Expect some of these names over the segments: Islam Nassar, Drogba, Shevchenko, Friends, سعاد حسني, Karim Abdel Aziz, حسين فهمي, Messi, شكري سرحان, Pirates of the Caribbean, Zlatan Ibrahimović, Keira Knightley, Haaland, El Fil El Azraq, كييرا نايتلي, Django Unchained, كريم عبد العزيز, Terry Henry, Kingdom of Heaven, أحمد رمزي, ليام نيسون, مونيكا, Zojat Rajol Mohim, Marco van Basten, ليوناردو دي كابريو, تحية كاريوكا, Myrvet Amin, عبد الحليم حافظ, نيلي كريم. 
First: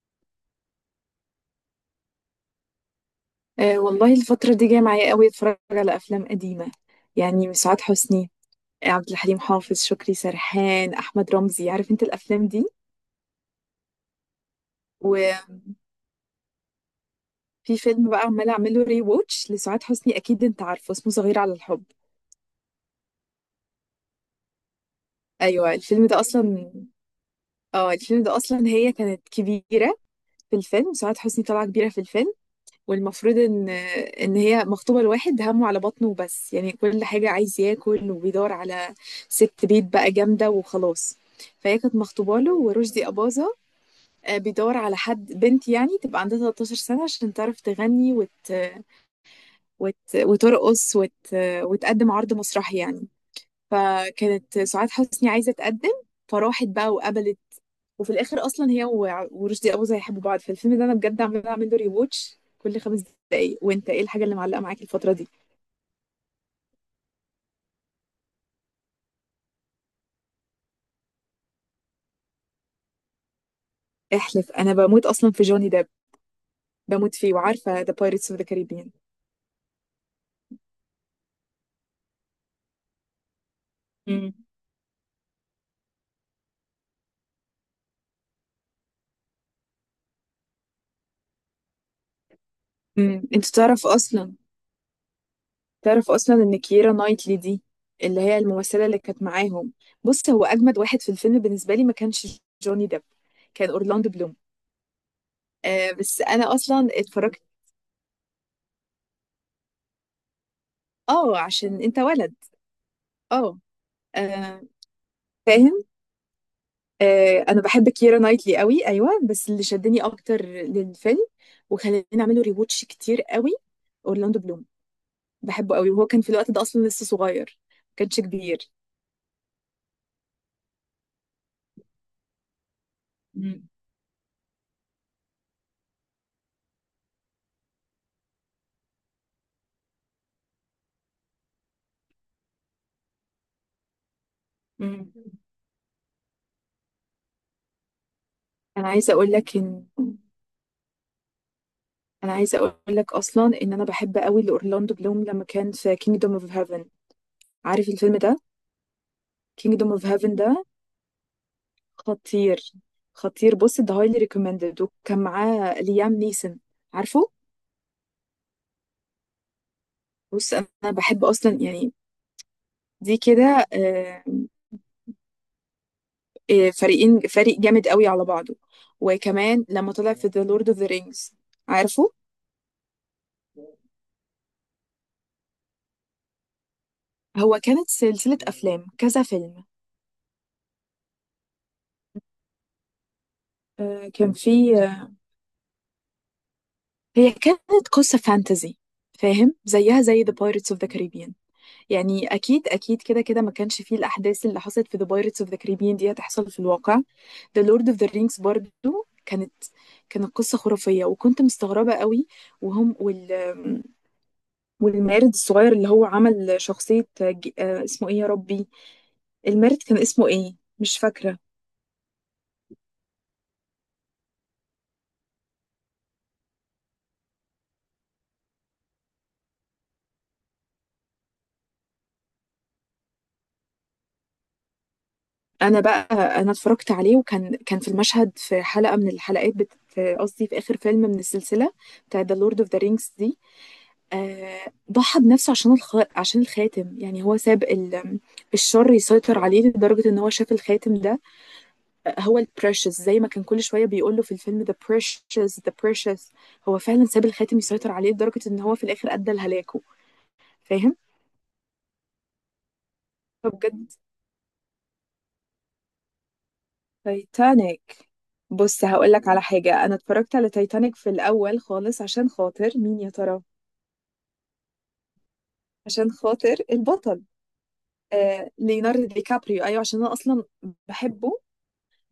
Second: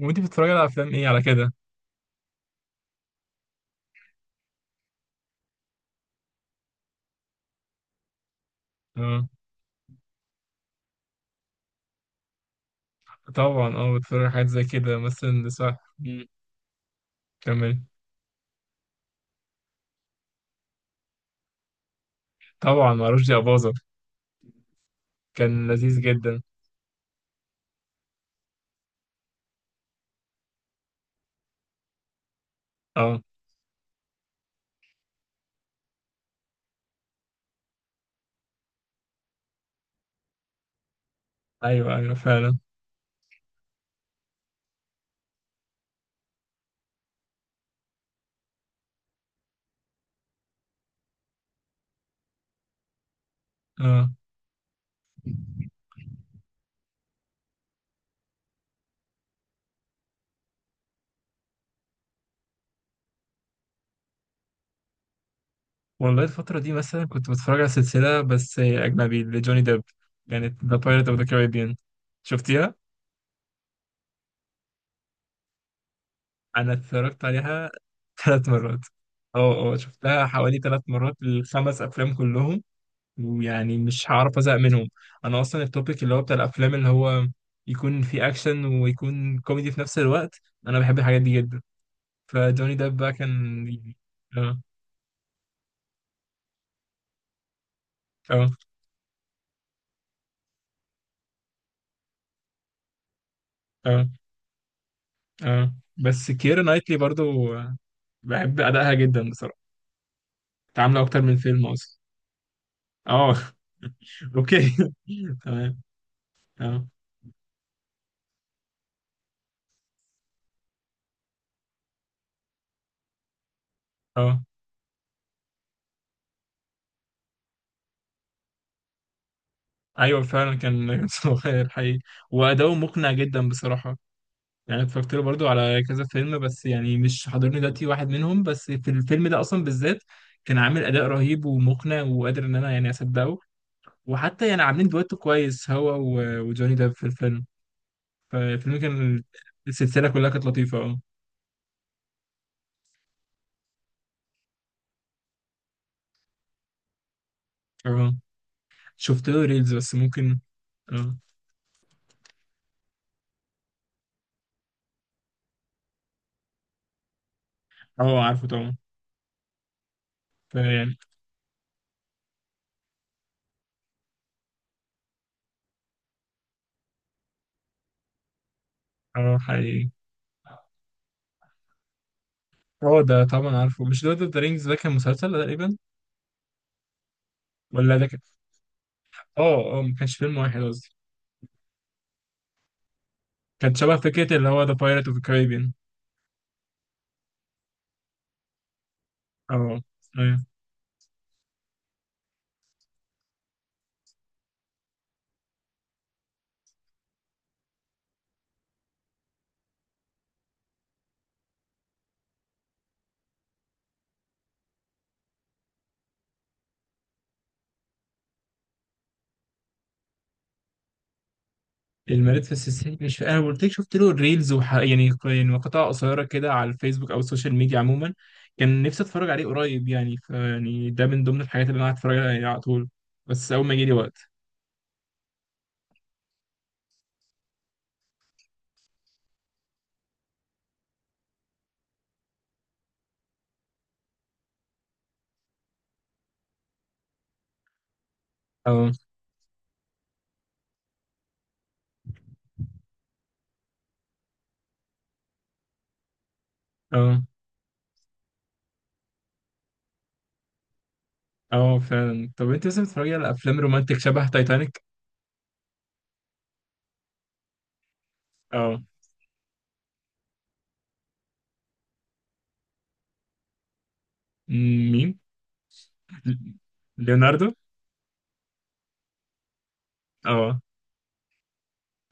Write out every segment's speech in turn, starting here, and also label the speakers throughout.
Speaker 1: وانت بتتفرجي على افلام ايه على كده؟
Speaker 2: أه، والله الفترة دي جاية معايا قوي، اتفرج على أفلام قديمة. يعني سعاد حسني، عبد
Speaker 1: اه.
Speaker 2: الحليم حافظ، شكري سرحان، أحمد رمزي، عارف انت الأفلام دي.
Speaker 1: طبعا، بتتفرج على حاجات زي كده
Speaker 2: وفي
Speaker 1: مثلا، صح. مم. كمل.
Speaker 2: فيلم بقى عمالة أعمله ري ووتش لسعاد حسني، أكيد انت عارفه، اسمه صغير على الحب.
Speaker 1: طبعا معرفش يا باظة. كان
Speaker 2: أيوة،
Speaker 1: لذيذ
Speaker 2: الفيلم ده
Speaker 1: جدا.
Speaker 2: أصلا. اه الفيلم ده أصلا هي كانت كبيرة في الفيلم، سعاد حسني طالعة كبيرة في الفيلم.
Speaker 1: اه،
Speaker 2: والمفروض ان هي مخطوبه لواحد همه على بطنه وبس، يعني كل حاجه عايز ياكل وبيدور على ست بيت بقى جامده وخلاص. فهي كانت
Speaker 1: ايوه ايوه
Speaker 2: مخطوبه له
Speaker 1: فعلا.
Speaker 2: ورشدي اباظه. بيدور على حد بنت يعني تبقى عندها 13 سنه عشان تعرف تغني وترقص وتقدم عرض مسرحي يعني.
Speaker 1: اه
Speaker 2: فكانت سعاد حسني عايزه تقدم، فراحت بقى وقبلت. وفي الاخر اصلا هي ورشدي اباظة هيحبوا بعض، فالفيلم ده انا بجد عماله اعمل له ريواتش كل 5 دقايق. وانت ايه الحاجه اللي معلقه معاك الفتره دي؟
Speaker 1: والله الفترة دي مثلا كنت بتفرج على سلسلة بس أجنبي لجوني ديب. كانت ذا بايرت اوف ذا كاريبيان. شفتيها؟
Speaker 2: احلف، انا بموت اصلا في جوني ديب،
Speaker 1: أنا
Speaker 2: بموت
Speaker 1: اتفرجت
Speaker 2: فيه،
Speaker 1: عليها
Speaker 2: وعارفه ذا بايرتس اوف ذا
Speaker 1: 3 مرات.
Speaker 2: كاريبيان.
Speaker 1: اه اه، شفتها حوالي 3 مرات، الخمس أفلام كلهم، ويعني مش
Speaker 2: امم
Speaker 1: هعرف ازهق منهم. انا اصلا التوبيك اللي هو بتاع الافلام اللي هو يكون فيه اكشن ويكون كوميدي في نفس الوقت، انا بحب الحاجات دي جدا. فجوني ديب بقى
Speaker 2: انت
Speaker 1: كان
Speaker 2: تعرف اصلا
Speaker 1: اه
Speaker 2: تعرف اصلا ان كييرا نايتلي دي اللي هي
Speaker 1: اه
Speaker 2: الممثله اللي كانت معاهم، بص هو اجمد واحد في الفيلم بالنسبه لي ما كانش جوني ديب، كان
Speaker 1: اه
Speaker 2: اورلاندو بلوم.
Speaker 1: اه،
Speaker 2: آه، بس
Speaker 1: بس
Speaker 2: انا
Speaker 1: كيرا
Speaker 2: اصلا
Speaker 1: نايتلي برضو
Speaker 2: اتفرجت.
Speaker 1: بحب ادائها جدا بصراحه. تعامل اكتر من
Speaker 2: اه،
Speaker 1: فيلم
Speaker 2: عشان
Speaker 1: اصلا.
Speaker 2: انت ولد.
Speaker 1: اه.
Speaker 2: اه.
Speaker 1: اوكي.
Speaker 2: آه.
Speaker 1: تمام.
Speaker 2: فاهم.
Speaker 1: اه،
Speaker 2: انا بحب كيرا نايتلي قوي، ايوه، بس اللي شدني اكتر للفيلم وخلاني اعمله ريواتش كتير قوي اورلاندو
Speaker 1: اه
Speaker 2: بلوم، بحبه قوي. وهو كان في الوقت ده اصلا لسه صغير، ما كانش كبير.
Speaker 1: ايوه فعلا، كان صغير حقيقي. واداؤه مقنع جدا
Speaker 2: مم.
Speaker 1: بصراحه، يعني أنا اتفرجت له برضو على كذا فيلم بس يعني مش حاضرني دلوقتي واحد منهم، بس في الفيلم ده اصلا بالذات كان عامل اداء رهيب ومقنع وقادر ان انا يعني اصدقه. وحتى يعني عاملين
Speaker 2: مم.
Speaker 1: دويتو كويس هو وجوني ديب في الفيلم، فالفيلم
Speaker 2: انا عايزه
Speaker 1: كان،
Speaker 2: اقول لك ان
Speaker 1: السلسله كلها كانت لطيفه، اه.
Speaker 2: انا عايزه اقول لك اصلا ان انا بحب قوي لاورلاندو بلوم لما كان في كينجدوم اوف هيفن، عارف
Speaker 1: اه،
Speaker 2: الفيلم ده؟
Speaker 1: شفت له ريلز
Speaker 2: كينجدوم
Speaker 1: بس
Speaker 2: اوف هيفن
Speaker 1: ممكن.
Speaker 2: ده
Speaker 1: اه،
Speaker 2: خطير، خطير. بص، ده هايلي ريكومندد، وكان معاه ليام نيسون، عارفه.
Speaker 1: اه عارفه طبعا،
Speaker 2: بص انا
Speaker 1: فيعني،
Speaker 2: بحب اصلا يعني دي كده، فريق جامد قوي على بعضه.
Speaker 1: اه،
Speaker 2: وكمان
Speaker 1: حقيقي.
Speaker 2: لما طلع في The Lord of the Rings، عارفه.
Speaker 1: اه ده طبعا عارفه، مش لورد اوف ذا رينجز ده كان مسلسل تقريبا،
Speaker 2: هو كانت
Speaker 1: ولا ده كان،
Speaker 2: سلسلة أفلام كذا فيلم،
Speaker 1: اه ما كانش فيلم واحد قصدي، كانت شبه
Speaker 2: كان
Speaker 1: فكره اللي هو ذا
Speaker 2: في
Speaker 1: بايرت اوف the Caribbean.
Speaker 2: هي كانت قصة فانتزي، فاهم،
Speaker 1: اه،
Speaker 2: زيها زي The
Speaker 1: ايوه.
Speaker 2: Pirates of the Caribbean. يعني أكيد أكيد كده كده ما كانش فيه الأحداث اللي حصلت في The Pirates of the Caribbean دي هتحصل في الواقع. The Lord of the Rings برضو كانت كانت قصة خرافية، وكنت مستغربة قوي. وهم والمارد الصغير اللي هو عمل شخصية اسمه ايه يا ربي؟ المارد كان اسمه ايه مش فاكرة.
Speaker 1: المريض في السيسي مش انا قلت لك، شفت له ريلز يعني مقاطع قصيره كده على الفيسبوك او السوشيال ميديا عموما. كان نفسي اتفرج عليه قريب، يعني فيعني ده من ضمن الحاجات اللي انا قاعد اتفرج عليها يعني على طول، بس اول ما يجي لي وقت.
Speaker 2: انا بقى انا اتفرجت عليه، وكان في المشهد في حلقة من الحلقات في قصدي في اخر فيلم من السلسلة بتاع ذا لورد اوف ذا رينجز دي. ضحى بنفسه عشان الخاتم، يعني هو ساب
Speaker 1: اه،
Speaker 2: الشر يسيطر عليه لدرجة ان هو شاف الخاتم ده. هو البريشس، زي ما كان كل شوية بيقول له في الفيلم ذا بريشس ذا بريشس. هو فعلا
Speaker 1: اه،
Speaker 2: ساب الخاتم يسيطر عليه لدرجة ان هو في الاخر ادى لهلاكه. فاهم؟
Speaker 1: اه فعلا. طب انت مثلا بتتفرجي على افلام
Speaker 2: بجد،
Speaker 1: رومانتك شبه تايتانيك؟
Speaker 2: تايتانيك.
Speaker 1: اه.
Speaker 2: بص هقول لك على حاجة، أنا اتفرجت على تايتانيك في الأول خالص عشان خاطر مين يا ترى؟
Speaker 1: مين؟
Speaker 2: عشان
Speaker 1: ل-
Speaker 2: خاطر البطل،
Speaker 1: ليوناردو.
Speaker 2: ليوناردو دي كابريو، أيوه، عشان أنا أصلا
Speaker 1: اه،
Speaker 2: بحبه.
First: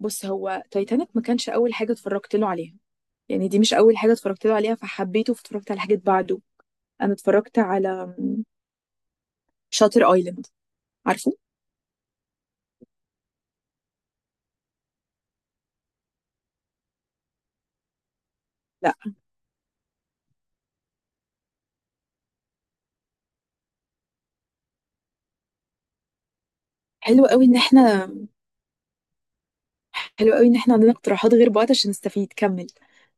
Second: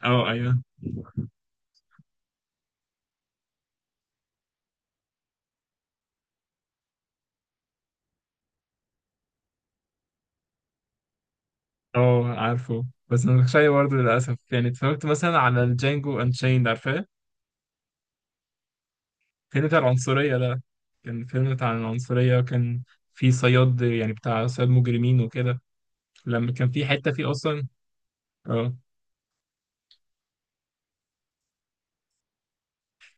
Speaker 2: بص
Speaker 1: اه ايوه.
Speaker 2: هو تايتانيك ما كانش أول حاجة اتفرجت له عليها، يعني دي مش أول حاجة اتفرجت له عليها، فحبيته، فاتفرجت على حاجات بعده. أنا اتفرجت على شاتر أيلاند، عارفه؟
Speaker 1: اه، عارفه بس ما اتفرجتش عليه برضه للاسف، يعني اتفرجت مثلا على الجانجو انشيند، عارفاه؟
Speaker 2: لا.
Speaker 1: فيلم بتاع العنصرية ده. كان فيلم بتاع العنصرية، وكان في صياد يعني بتاع صياد مجرمين وكده، لما كان في حتة
Speaker 2: حلو
Speaker 1: فيه
Speaker 2: قوي إن
Speaker 1: أصلا.
Speaker 2: احنا
Speaker 1: اه.
Speaker 2: حلو قوي إن احنا عندنا اقتراحات غير بعض عشان نستفيد، كمل.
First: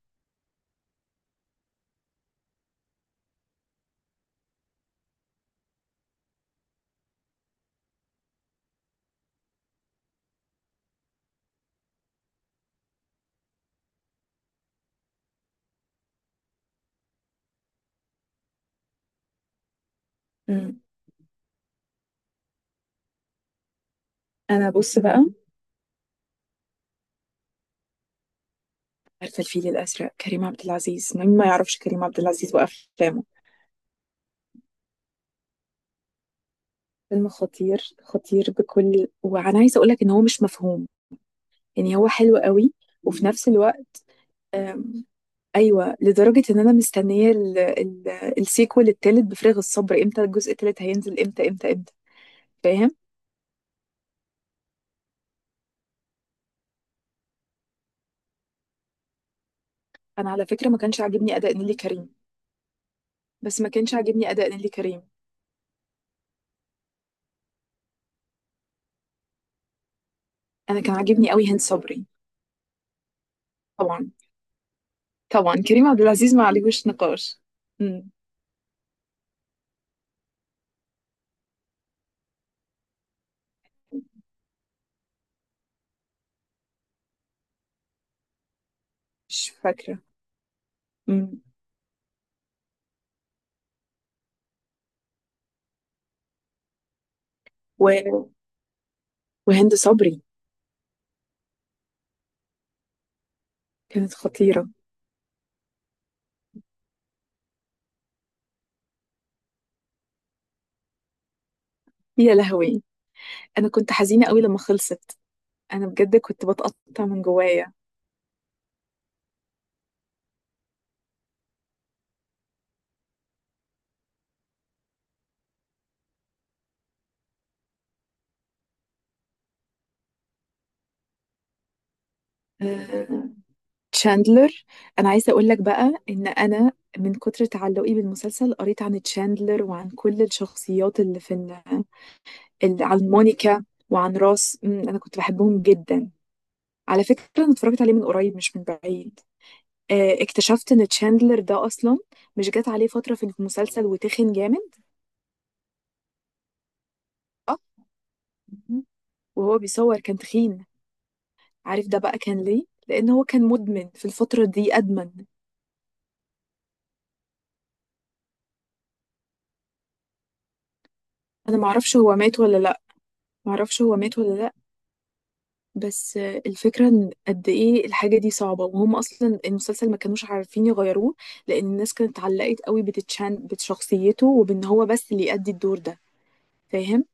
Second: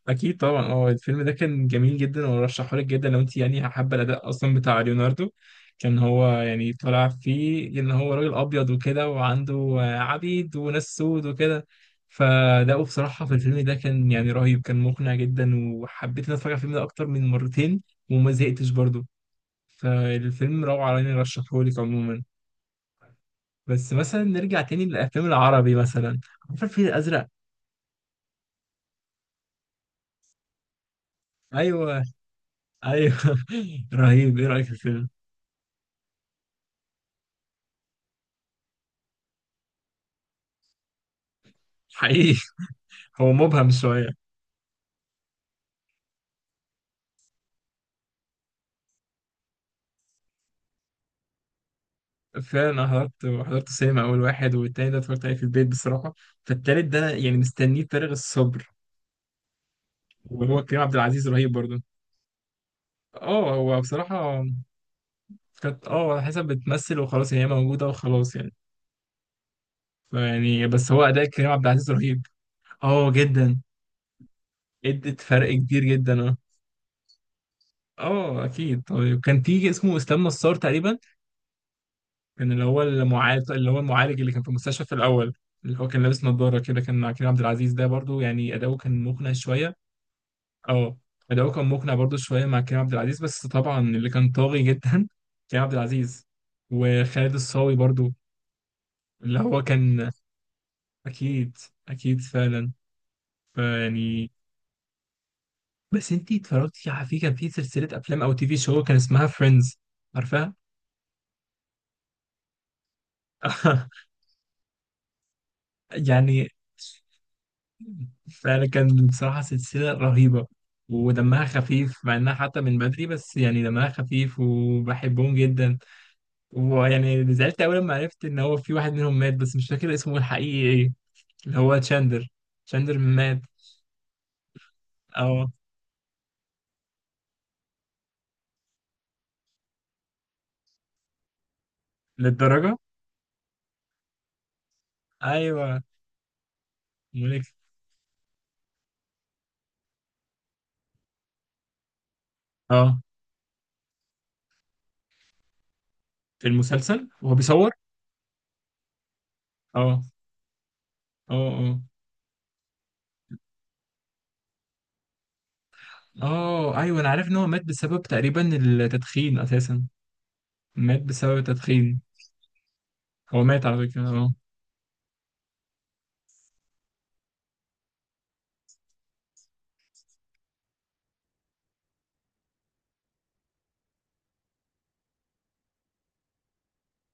Speaker 1: أكيد طبعا، اه الفيلم ده كان جميل جدا، وأرشحه لك جدا لو أنت يعني حابة الأداء أصلا بتاع ليوناردو. كان هو يعني طالع فيه إن هو راجل أبيض وكده، وعنده آه، عبيد وناس سود وكده. فأداؤه بصراحة في الفيلم ده كان يعني رهيب، كان مقنع جدا، وحبيت إن أنا أتفرج على الفيلم ده أكتر من مرتين وما زهقتش برضه. فالفيلم
Speaker 2: مم.
Speaker 1: روعة يعني، رشحهولك عموما. بس مثلا نرجع
Speaker 2: أنا
Speaker 1: تاني
Speaker 2: بص
Speaker 1: للأفلام
Speaker 2: بقى،
Speaker 1: العربي مثلا، عارف الفيل الأزرق؟
Speaker 2: عارفة الفيل الأزرق، كريم عبد العزيز، مين ما يعرفش
Speaker 1: أيوه،
Speaker 2: كريم عبد العزيز
Speaker 1: أيوه.
Speaker 2: وأفلامه؟
Speaker 1: رهيب، إيه رأيك في الفيلم؟
Speaker 2: فيلم خطير، خطير، وأنا عايزة أقولك إن هو مش مفهوم، يعني هو حلو
Speaker 1: حقيقي.
Speaker 2: قوي، وفي
Speaker 1: هو
Speaker 2: نفس
Speaker 1: مبهم
Speaker 2: الوقت
Speaker 1: شوية.
Speaker 2: آم، أيوة، لدرجة إن أنا مستنية السيكوال التالت بفارغ الصبر، إمتى الجزء التالت هينزل؟ إمتى إمتى إمتى؟
Speaker 1: فعلا أنا
Speaker 2: فاهم.
Speaker 1: حضرت السينما أول واحد، والتاني ده اتفرجت عليه في البيت بصراحة. فالتالت ده أنا يعني مستنيه بفارغ الصبر.
Speaker 2: أنا على
Speaker 1: وهو
Speaker 2: فكرة ما
Speaker 1: كريم عبد
Speaker 2: كانش
Speaker 1: العزيز
Speaker 2: عاجبني
Speaker 1: رهيب
Speaker 2: أداء نيلي
Speaker 1: برضه.
Speaker 2: كريم،
Speaker 1: اه،
Speaker 2: بس ما
Speaker 1: هو
Speaker 2: كانش عاجبني
Speaker 1: بصراحة
Speaker 2: أداء نيلي كريم.
Speaker 1: كانت، اه على حسب بتمثل وخلاص، يعني هي موجودة وخلاص يعني. فيعني
Speaker 2: أنا
Speaker 1: بس
Speaker 2: كان
Speaker 1: هو أداء
Speaker 2: عاجبني قوي
Speaker 1: كريم
Speaker 2: هند
Speaker 1: عبد العزيز
Speaker 2: صبري،
Speaker 1: رهيب. اه، جدا،
Speaker 2: طبعا.
Speaker 1: ادت فرق
Speaker 2: طبعا
Speaker 1: كبير
Speaker 2: كريم عبد
Speaker 1: جدا،
Speaker 2: العزيز
Speaker 1: آه.
Speaker 2: ما عليهوش نقاش. مم.
Speaker 1: اه اكيد. طيب كان في اسمه اسلام نصار تقريبا، كان اللي هو المعالج، اللي هو المعالج اللي كان في المستشفى في الاول، اللي هو كان لابس نظاره كده، كان مع كريم عبد العزيز ده برضو يعني، اداؤه كان مقنع
Speaker 2: مش
Speaker 1: شويه.
Speaker 2: فاكرة.
Speaker 1: اه.
Speaker 2: مم.
Speaker 1: اداؤه كان مقنع برضو شويه مع كريم عبد العزيز، بس طبعا اللي كان طاغي جدا كريم عبد العزيز، وخالد الصاوي
Speaker 2: و...
Speaker 1: برضو اللي هو
Speaker 2: وهند
Speaker 1: كان.
Speaker 2: صبري
Speaker 1: اكيد، اكيد فعلا،
Speaker 2: كانت
Speaker 1: فيعني،
Speaker 2: خطيرة.
Speaker 1: بس انتي اتفرجتي على، في كان في سلسله افلام او تي في شو كان اسمها فريندز، عارفاها؟
Speaker 2: يا لهوي، أنا كنت حزينة قوي لما خلصت، أنا بجد كنت
Speaker 1: يعني،
Speaker 2: بتقطع من جوايا.
Speaker 1: فكان بصراحة سلسلة رهيبة ودمها خفيف مع انها حتى من بدري، بس يعني دمها خفيف وبحبهم جدا. ويعني زعلت اول ما عرفت ان هو في واحد منهم مات، بس مش فاكر اسمه الحقيقي ايه، اللي هو تشاندر. تشاندر
Speaker 2: آه،
Speaker 1: مات.
Speaker 2: تشاندلر. أنا عايزة أقول
Speaker 1: اه،
Speaker 2: لك بقى إن أنا من كتر تعلقي بالمسلسل قريت عن تشاندلر وعن كل الشخصيات اللي في
Speaker 1: للدرجة؟
Speaker 2: اللي عن مونيكا وعن راس، أنا كنت بحبهم
Speaker 1: ايوه،
Speaker 2: جدا. على فكرة
Speaker 1: ملك.
Speaker 2: أنا اتفرجت عليه من قريب مش من بعيد، اكتشفت إن تشاندلر ده أصلا مش جات عليه
Speaker 1: اه،
Speaker 2: فترة في المسلسل وتخن جامد،
Speaker 1: في المسلسل وهو
Speaker 2: صح؟
Speaker 1: بيصور.
Speaker 2: وهو بيصور
Speaker 1: اه،
Speaker 2: كان تخين.
Speaker 1: اه، اه.
Speaker 2: عارف ده بقى كان ليه؟ لان هو كان مدمن في الفتره دي، ادمن.
Speaker 1: اه ايوه، انا عارف ان هو مات بسبب تقريبا التدخين اساسا، مات بسبب
Speaker 2: انا معرفش
Speaker 1: التدخين.
Speaker 2: هو مات ولا لا،
Speaker 1: هو مات
Speaker 2: معرفش
Speaker 1: على
Speaker 2: هو
Speaker 1: فكرة،
Speaker 2: مات
Speaker 1: اه.
Speaker 2: ولا لا. بس الفكره ان قد ايه الحاجه دي صعبه، وهم اصلا المسلسل ما كانوش عارفين يغيروه، لان الناس كانت اتعلقت قوي بتتشان بشخصيته وبان هو بس اللي يأدي الدور ده، فاهم.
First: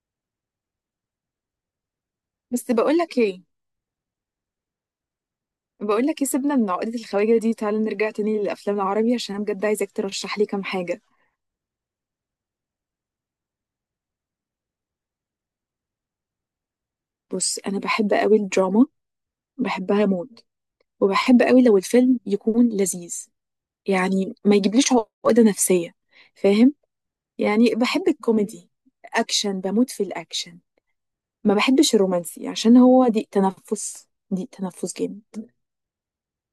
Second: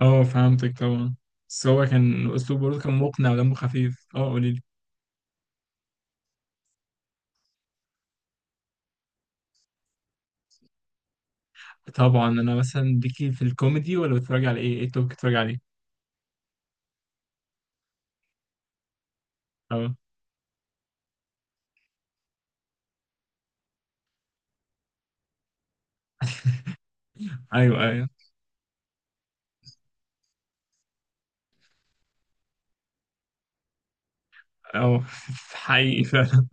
Speaker 1: اه فهمتك طبعا، بس هو كان الأسلوب
Speaker 2: بس
Speaker 1: برضه كان
Speaker 2: بقول لك
Speaker 1: مقنع
Speaker 2: ايه
Speaker 1: ودمه خفيف. اه، قوليلي.
Speaker 2: بقول لك ايه سيبنا من عقده الخواجه دي، تعالى نرجع تاني للافلام العربي عشان انا بجد عايزاك ترشح لي كام حاجه.
Speaker 1: طبعا أنا مثلا، ليكي في الكوميدي ولا بتتفرجي على إيه؟ إيه التوب بتتفرجي عليه؟
Speaker 2: بص انا بحب قوي الدراما،
Speaker 1: اه،
Speaker 2: بحبها موت، وبحب قوي لو الفيلم يكون لذيذ، يعني ما يجيبليش عقدة نفسية، فاهم. يعني
Speaker 1: أيوه
Speaker 2: بحب
Speaker 1: أيوه.
Speaker 2: الكوميدي، اكشن، بموت في الاكشن، ما بحبش الرومانسي عشان هو ضيق تنفس، ضيق تنفس
Speaker 1: اه،
Speaker 2: جامد.
Speaker 1: حقيقي فعلا.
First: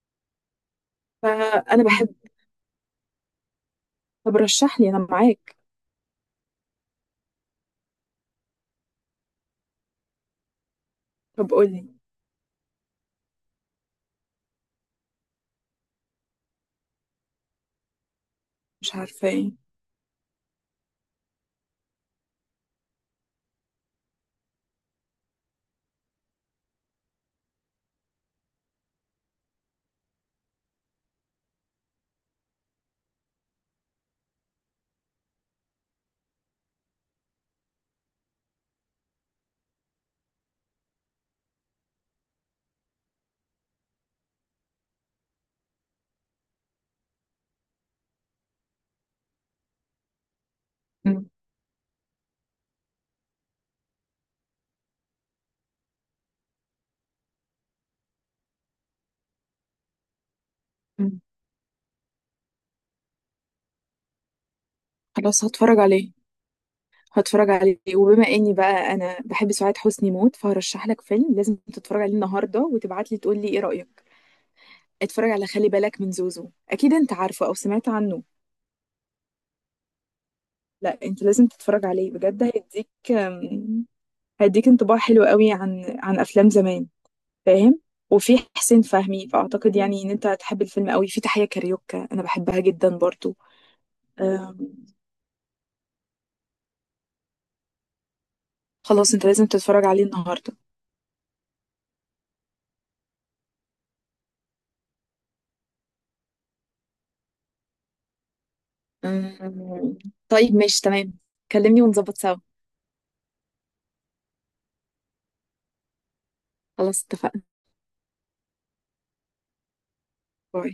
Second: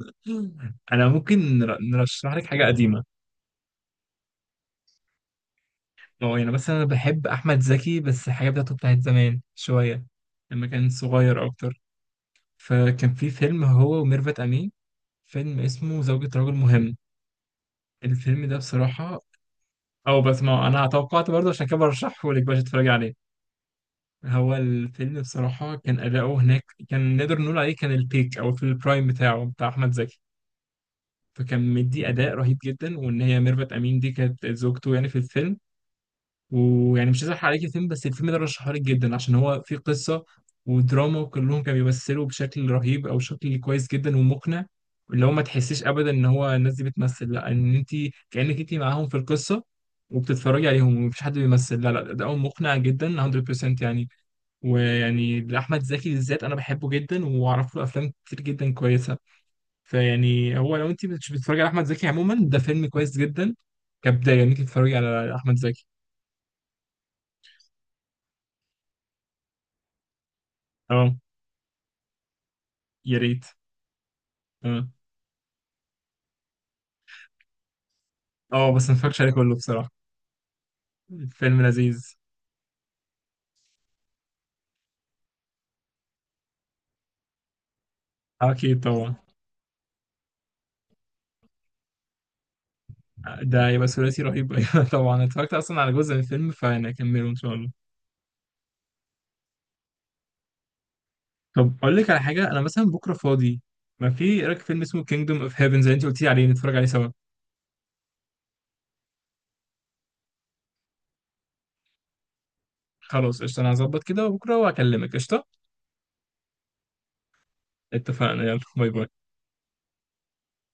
Speaker 1: أنا ممكن
Speaker 2: فانا بحب،
Speaker 1: نرشح لك حاجة قديمة.
Speaker 2: طب رشح لي انا معاك،
Speaker 1: اه، يعني مثلا أنا بحب أحمد زكي، بس الحاجة بتاعته بتاعت زمان شوية، لما كان صغير
Speaker 2: طب قول
Speaker 1: أكتر.
Speaker 2: لي.
Speaker 1: فكان في فيلم هو وميرفت أمين، فيلم اسمه زوجة رجل مهم. الفيلم ده
Speaker 2: مش
Speaker 1: بصراحة،
Speaker 2: عارفة ايه.
Speaker 1: أو بس ما أنا توقعت برضه، عشان كده برشحه لك باش تتفرجي عليه. هو الفيلم بصراحة كان أداؤه هناك كان نقدر نقول عليه كان البيك، أو في البرايم بتاعه بتاع أحمد زكي. فكان مدي أداء رهيب جدا، وإن هي ميرفت أمين دي كانت زوجته يعني في الفيلم. ويعني مش عايز أحرق عليك الفيلم، بس الفيلم ده رشحه لك جدا، عشان هو فيه قصة ودراما، وكلهم كانوا بيمثلوا بشكل رهيب أو شكل كويس جدا ومقنع، اللي هو ما تحسيش أبدا إن هو الناس دي بتمثل، لا، إن أنت كأنك أنت معاهم في القصة وبتتفرجي عليهم ومفيش
Speaker 2: مم.
Speaker 1: حد بيمثل. لا لا، أداؤهم مقنع جدا 100% يعني. ويعني لأحمد زكي بالذات أنا بحبه جدا، وأعرف له أفلام كتير جدا كويسة. فيعني هو لو أنت
Speaker 2: مم.
Speaker 1: مش بتتفرجي على أحمد زكي عموما، ده فيلم كويس جدا كبداية إنك تتفرجي على
Speaker 2: خلاص
Speaker 1: أحمد
Speaker 2: هتفرج
Speaker 1: زكي.
Speaker 2: عليه. هتفرج عليه، وبما اني بقى انا بحب سعاد حسني موت فهرشح لك
Speaker 1: أه،
Speaker 2: فيلم لازم تتفرج عليه النهارده، وتبعت
Speaker 1: يا
Speaker 2: لي تقول
Speaker 1: ريت.
Speaker 2: لي ايه رأيك.
Speaker 1: أه،
Speaker 2: اتفرج على خلي بالك من زوزو، اكيد انت عارفه او سمعت عنه.
Speaker 1: أه بس ما اتفرجتش عليه كله بصراحة.
Speaker 2: لا، انت لازم
Speaker 1: فيلم
Speaker 2: تتفرج عليه
Speaker 1: لذيذ.
Speaker 2: بجد، هيديك انطباع حلو قوي عن افلام زمان، فاهم. وفي حسين
Speaker 1: أكيد طبعا،
Speaker 2: فهمي، فاعتقد يعني ان انت هتحب الفيلم قوي، في تحية كاريوكا انا بحبها جدا برضو.
Speaker 1: ده يبقى ثلاثي رهيب.
Speaker 2: أم،
Speaker 1: أيوة طبعا أنا اتفرجت أصلا على جزء من الفيلم، فأنا أكمله إن شاء الله.
Speaker 2: خلاص انت لازم تتفرج عليه النهارده.
Speaker 1: طب أقول لك على حاجة، أنا مثلا بكرة فاضي، ما في، إيه رأيك فيلم اسمه Kingdom of Heaven زي أنت قلتي عليه، نتفرج عليه سوا؟
Speaker 2: أم، طيب ماشي تمام. كلمني ونظبط سوا.
Speaker 1: خلاص قشطة أنا هظبط كده، وبكرة وأكلمك قشطة.
Speaker 2: خلاص اتفقنا.
Speaker 1: اتفقنا يلا، باي باي.
Speaker 2: باي.